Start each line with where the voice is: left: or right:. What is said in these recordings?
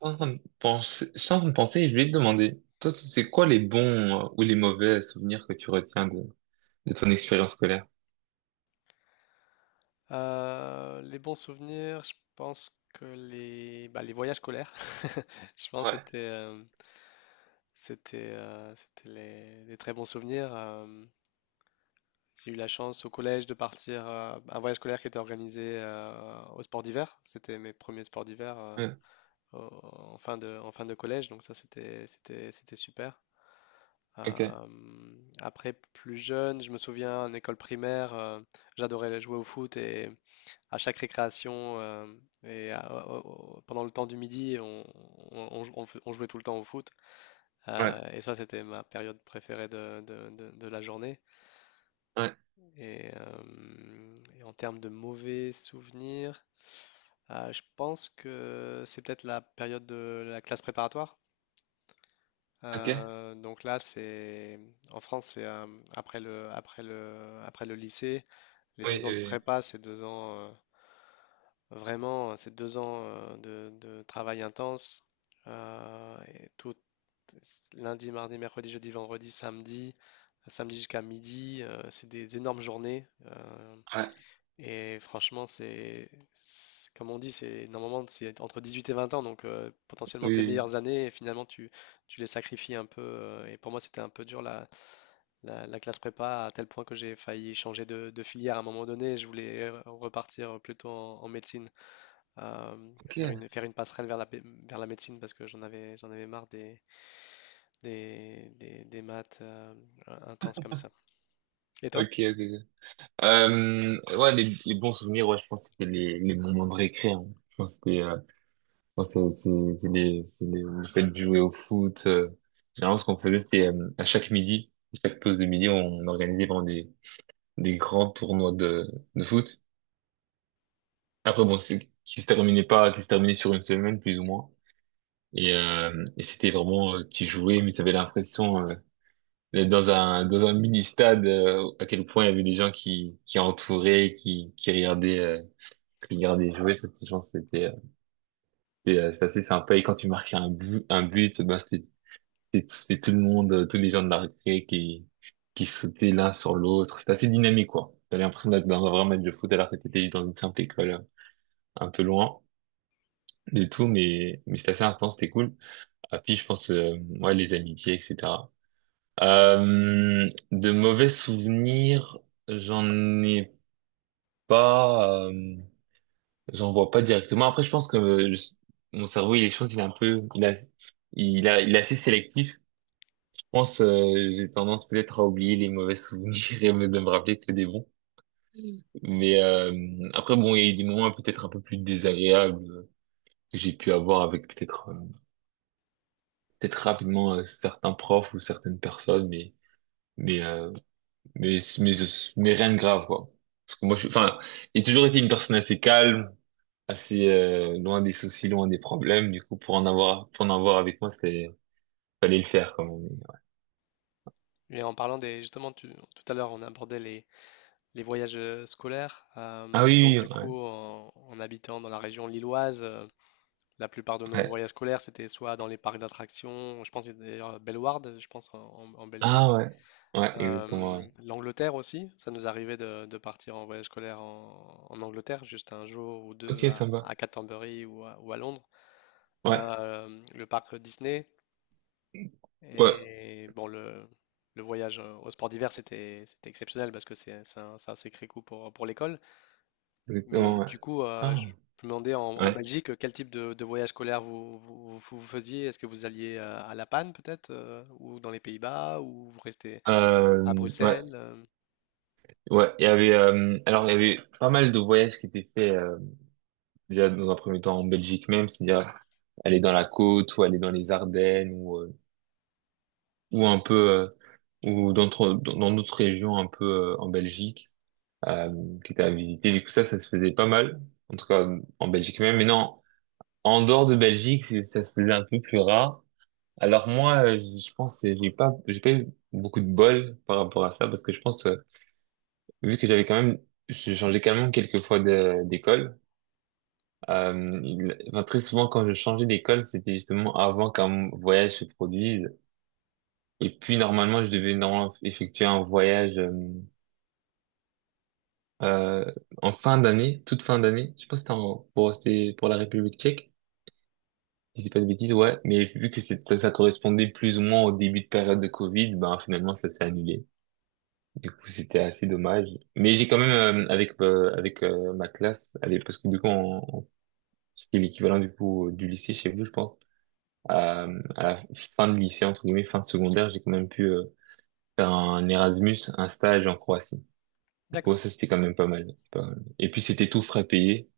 right: Sans penser, sans penser, je vais te demander, toi, tu sais quoi les bons ou les mauvais souvenirs que tu retiens de ton expérience scolaire?
left: Les bons souvenirs, je pense que les voyages scolaires, je pense que
right: Ouais,
left: c'était des très bons souvenirs. J'ai eu la chance au collège de partir un voyage scolaire qui était organisé au sport d'hiver. C'était mes premiers sports d'hiver
right: ouais,
left: au- en en fin de collège, donc ça c'était super.
right: ok,
left: Euh, après plus jeune, je me souviens en école primaire, j'adorais jouer au foot et à chaque récréation et à- au- pendant le temps du midi, on jouait tout le temps au foot.
right: ouais,
left: Et ça, c'était ma période préférée de la journée.
right: ouais,
left: En termes de mauvais souvenirs, je pense que c'est peut-être la période de la classe préparatoire.
right: ok,
left: Donc là, c'est en France, c'est après après le lycée, les
right: oui,
left: deux ans de
right: oui, oui,
left: prépa, c'est deux ans. Vraiment, ces deux ans de travail intense, et tout: lundi, mardi, mercredi, jeudi, vendredi, samedi, samedi jusqu'à midi, c'est des énormes journées. euh,
right: ouais,
left: et franchement, comme on dit, c'est normalement c'est entre 18 et 20 ans, donc potentiellement tes
right: oui, oui.
left: meilleures années, et tu les sacrifies un peu. Et pour moi, c'était un peu dur la classe prépa à tel point que j'ai failli changer de filière à un moment donné. Je voulais repartir plutôt en médecine euh,
right: Ok,
left: faire faire une passerelle vers vers la médecine parce que j'en avais marre des maths intenses comme ça. Et
right: ok,
left: toi?
right: ok. Ok. Ouais, les bons souvenirs, ouais, je pense que c'était les moments de récré, hein. Je pense que c'était, moi, c'est les, le fait de jouer au foot. Généralement, ce qu'on faisait, c'était à chaque midi, à chaque pause de midi, on organisait vraiment des grands tournois de foot. Après, bon, c'est qui se terminait pas, qui se terminait sur une semaine, plus ou moins. Et c'était vraiment, tu jouais, mais tu avais l'impression d'être dans un mini-stade, à quel point il y avait des gens qui entouraient, qui regardaient, qui regardaient jouer. Je pense que c'est assez sympa. Et quand tu marquais un but, ben, c'était tout le monde, tous les gens de la récré qui sautaient l'un sur l'autre. C'était assez dynamique, quoi. T'avais l'impression d'être dans un vrai match de foot alors que t'étais dans une simple école, un peu loin. Du tout, mais c'était assez intense, c'était cool. Ah, puis je pense, ouais, les amitiés, etc. De mauvais souvenirs, j'en ai pas, j'en vois pas directement. Après, je pense que mon cerveau, il est, je pense qu'il est un peu, il est assez sélectif. Je pense, j'ai tendance peut-être à oublier les mauvais souvenirs et de me rappeler que des bons. Mais après, bon, il y a eu des moments peut-être un peu plus désagréables que j'ai pu avoir avec peut-être rapidement certains profs ou certaines personnes, mais euh, mais mais mais rien de grave quoi. Parce que moi, enfin, j'ai toujours été une personne assez calme, assez loin des soucis, loin des problèmes. Du coup, pour en avoir avec moi, c'était fallait le faire quand même.
left: Et en parlant justement, tout à l'heure, on abordait les voyages scolaires.
right: Ah
left: Euh,
right: oui,
left: donc,
right: oui,
left: du
right: ouais,
left: coup, en, en habitant dans la région lilloise, la plupart de nos
right: ouais.
left: voyages scolaires, c'était soit dans les parcs d'attractions, je pense qu'il y d'ailleurs à Bellewaerde, je pense, en
right: Ah
left: Belgique.
right: ouais, ouais, exactement. Ouais.
left: L'Angleterre aussi, ça nous arrivait de partir en voyage scolaire en Angleterre, juste un jour ou deux
right: Ok, sympa.
left: à Canterbury ou à Londres.
right: Ouais,
left: Le parc Disney.
right: ouais,
left: Et bon, le voyage au sport d'hiver, c'était exceptionnel parce que c'est un sacré coup pour l'école. Mais
right: exactement. Ouais.
left: du coup, je
right: Ah
left: me demandais en
right: ouais,
left: Belgique quel type de voyage scolaire vous faisiez. Est-ce que vous alliez à La Panne peut-être, ou dans les Pays-Bas, ou vous restez à
right: ouais,
left: Bruxelles?
right: ouais. Il y avait alors il y avait pas mal de voyages qui étaient faits. Déjà dans un premier temps en Belgique même, c'est-à-dire aller dans la côte ou aller dans les Ardennes ou un peu ou dans d'autres régions un peu en Belgique euh, qui étaient à visiter. Du coup ça se faisait pas mal en tout cas en Belgique même. Mais non, en dehors de Belgique, ça se faisait un peu plus rare. Alors moi, je pense que j'ai pas eu beaucoup de bol par rapport à ça parce que je pense vu que j'ai changé quand même quelques fois d'école. Enfin, très souvent, quand je changeais d'école, c'était justement avant qu'un voyage se produise. Et puis, normalement, je devais normalement effectuer un voyage euh, en fin d'année, toute fin d'année. Je pense que c'était pour la République tchèque, si je dis pas de bêtises, ouais. Mais vu que ça correspondait plus ou moins au début de période de Covid, ben finalement, ça s'est annulé. Du coup, c'était assez dommage. Mais j'ai quand même, avec avec ma classe, allez, parce que du coup, c'était l'équivalent du coup du lycée chez vous, je pense. À la fin de lycée, entre guillemets, fin de secondaire, j'ai quand même pu faire un Erasmus, un stage en Croatie. Du coup,
left: D'accord.
right: ça, c'était quand même pas mal. Pas mal. Et puis, c'était tout frais payé.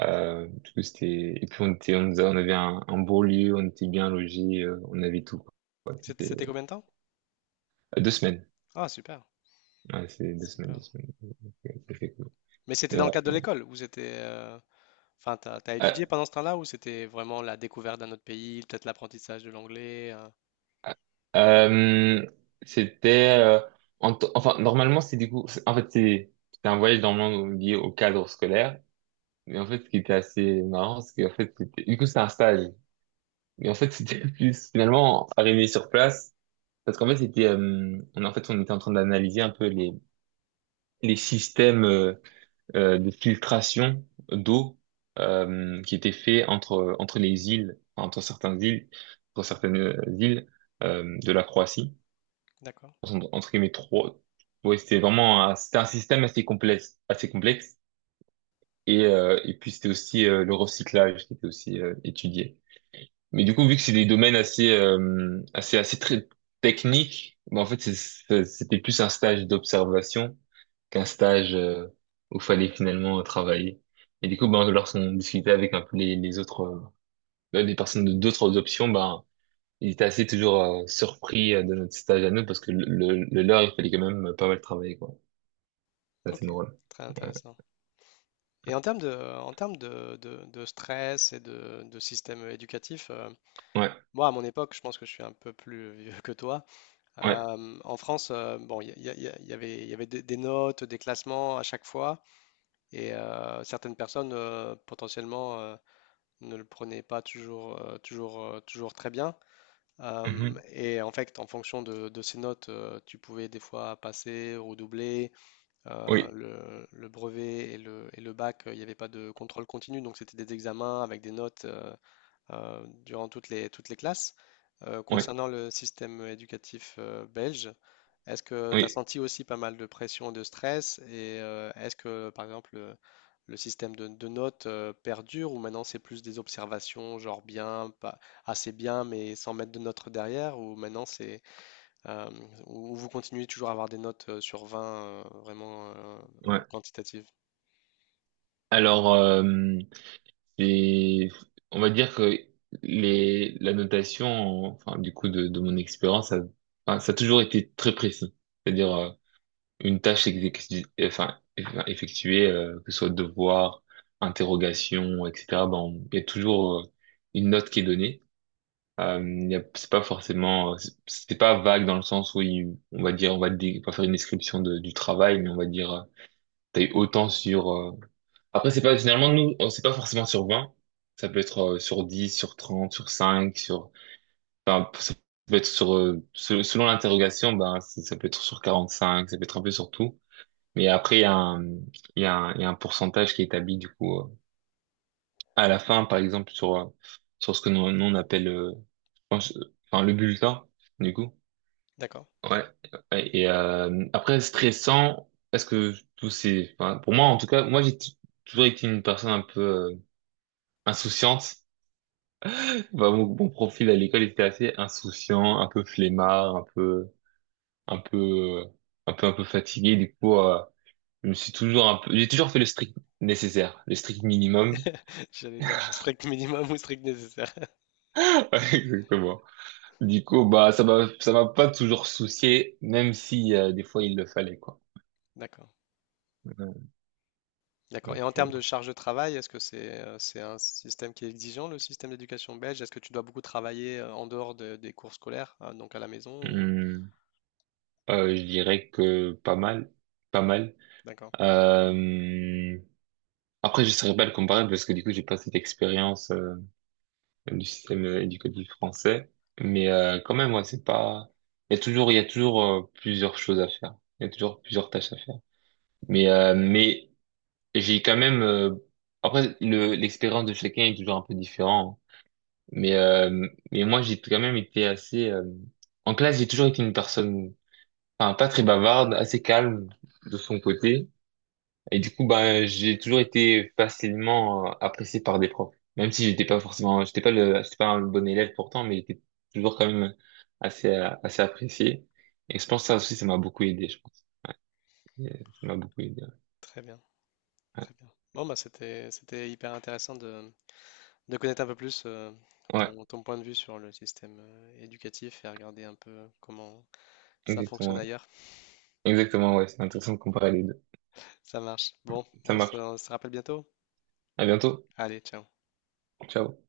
right: Du coup, c'était. Et puis, on était, on avait un beau lieu, on était bien logés, on avait tout, quoi. Ouais,
left: C'était
right: c'était
left: combien de temps?
right: 2 semaines.
left: Ah, super,
right: Ouais, c'est deux semaines, deux
left: super.
right: semaines. C'était cool.
left: Mais c'était
right: Mais
left: dans le
right: ouais.
left: cadre de l'école ou c'était... Enfin, t'as étudié
right: Euh,
left: pendant ce temps-là ou c'était vraiment la découverte d'un autre pays, peut-être l'apprentissage de l'anglais?
right: euh, euh, c'était en enfin, normalement c'est du coup en fait c'est un voyage normalement lié au cadre scolaire. Mais en fait, ce qui était assez marrant, c'est qu'en fait, du coup, c'était un stage. Mais en fait, c'était plus finalement arrivé sur place, parce qu'en fait, c'était, on, en fait, on était en train d'analyser un peu les systèmes de filtration d'eau qui étaient faits entre les îles, enfin, entre certaines îles de la Croatie.
left: D'accord,
right: Entre guillemets, trois. Ouais, c'était vraiment, c'était un système assez complexe, assez complexe. Et puis c'était aussi le recyclage qui était aussi étudié. Mais du coup, vu que c'est des domaines assez très techniques, bah, en fait, c'était plus un stage d'observation qu'un stage où fallait finalement travailler. Et du coup, ben, lorsqu'on discutait avec un peu les autres, les personnes de d'autres options, ben, ils étaient assez toujours surpris de notre stage à nous parce que le leur, il fallait quand même pas mal travailler, quoi. Ça,
left: ok,
right: c'est drôle.
left: très intéressant. Et en termes de stress et de système éducatif,
right: Ouais,
left: moi, à mon époque, je pense que je suis un peu plus vieux que toi.
right: ouais,
left: En France, bon, il y, a- il y a- il y avait des notes, des classements à chaque fois, et certaines personnes potentiellement ne le prenait pas toujours très bien. Euh,
right: mhm,
left: et en fait, en fonction de ces notes, tu pouvais des fois passer, redoubler.
right: oui,
left: Le brevet et le bac, il n'y avait pas de contrôle continu, donc c'était des examens avec des notes durant toutes les classes. Euh,
right: ouais,
left: concernant le système éducatif belge, est-ce que tu as
right: oui,
left: senti aussi pas mal de pression, de stress et est-ce que par exemple le système de notes perdure ou maintenant c'est plus des observations genre bien, pas assez bien mais sans mettre de notes derrière ou maintenant c'est euh, ou vous continuez toujours à avoir des notes sur 20 euh, vraiment euh,
right: ouais.
left: euh, quantitatives?
right: Alors. Et on va dire que la notation, enfin, du coup, de mon expérience, ça, enfin, ça a toujours été très précis. C'est-à-dire, une tâche exécutée, enfin, effectuée, que ce soit devoir, interrogation, etc., ben, il y a toujours, une note qui est donnée. C'est pas forcément, c'est pas vague dans le sens où on va dire, on va pas faire une description du travail, mais on va dire, t'as eu autant sur après, c'est pas, finalement, nous, on sait pas forcément sur 20. Ça peut être sur 10 sur 30 sur 5 sur, enfin, ça peut être sur, selon l'interrogation, ben, ça peut être sur 45, ça peut être un peu sur tout. Mais après, il y a un, il y a un, il y a un pourcentage qui est établi, du coup, à la fin, par exemple, sur ce que nous, nous, on appelle, je pense, enfin, le bulletin, du coup.
left: D'accord.
right: Ouais. Ouais, et, après, stressant, est-ce que tous ces, enfin, pour moi, en tout cas, moi, j'ai toujours été une personne un peu, insouciante. Bah, mon profil à l'école était assez insouciant, un peu flemmard, un peu, un peu, un peu, un peu fatigué. Du coup, je me suis toujours un peu, j'ai toujours fait le strict nécessaire, le strict minimum.
left: J'allais dire strict minimum ou strict nécessaire.
right: Exactement. Du coup, bah, ça m'a pas toujours soucié, même si, des fois il le fallait, quoi.
left: D'accord. D'accord. Et
right: Donc,
left: en termes de charge de travail, est-ce que c'est un système qui est exigeant, le système d'éducation belge? Est-ce que tu dois beaucoup travailler en dehors des cours scolaires, donc à la maison ou...
right: hum, je dirais que pas mal, pas mal.
left: D'accord.
right: Euh, Après, je saurais pas le comparer parce que du coup, j'ai pas cette expérience. Du système éducatif français. Mais quand même, ouais, c'est pas. Il y a toujours plusieurs choses à faire. Il y a toujours plusieurs tâches à faire. Mais j'ai quand même. Après, le l'expérience de chacun est toujours un peu différente. Mais moi, j'ai quand même été assez. En classe, j'ai toujours été une personne, enfin, pas très bavarde, assez calme de son côté. Et du coup, bah, j'ai toujours été facilement apprécié par des profs. Même si j'étais pas forcément, j'étais pas un bon élève pourtant, mais j'étais toujours quand même assez apprécié. Et je pense que ça aussi, ça m'a beaucoup aidé, je pense. Euh, Ça m'a beaucoup aidé.
left: Très bien,
right: Ouais,
left: très bien. Bon, bah c'était hyper intéressant de connaître un peu plus
right: ouais,
left: ton point de vue sur le système éducatif et regarder un peu comment ça
right: exactement,
left: fonctionne
right: ouais.
left: ailleurs.
right: Exactement, ouais. C'est intéressant de comparer les deux.
left: Ça marche. Bon,
right: Ça marche.
left: on se rappelle bientôt.
right: À bientôt.
left: Allez, ciao.
right: Ciao.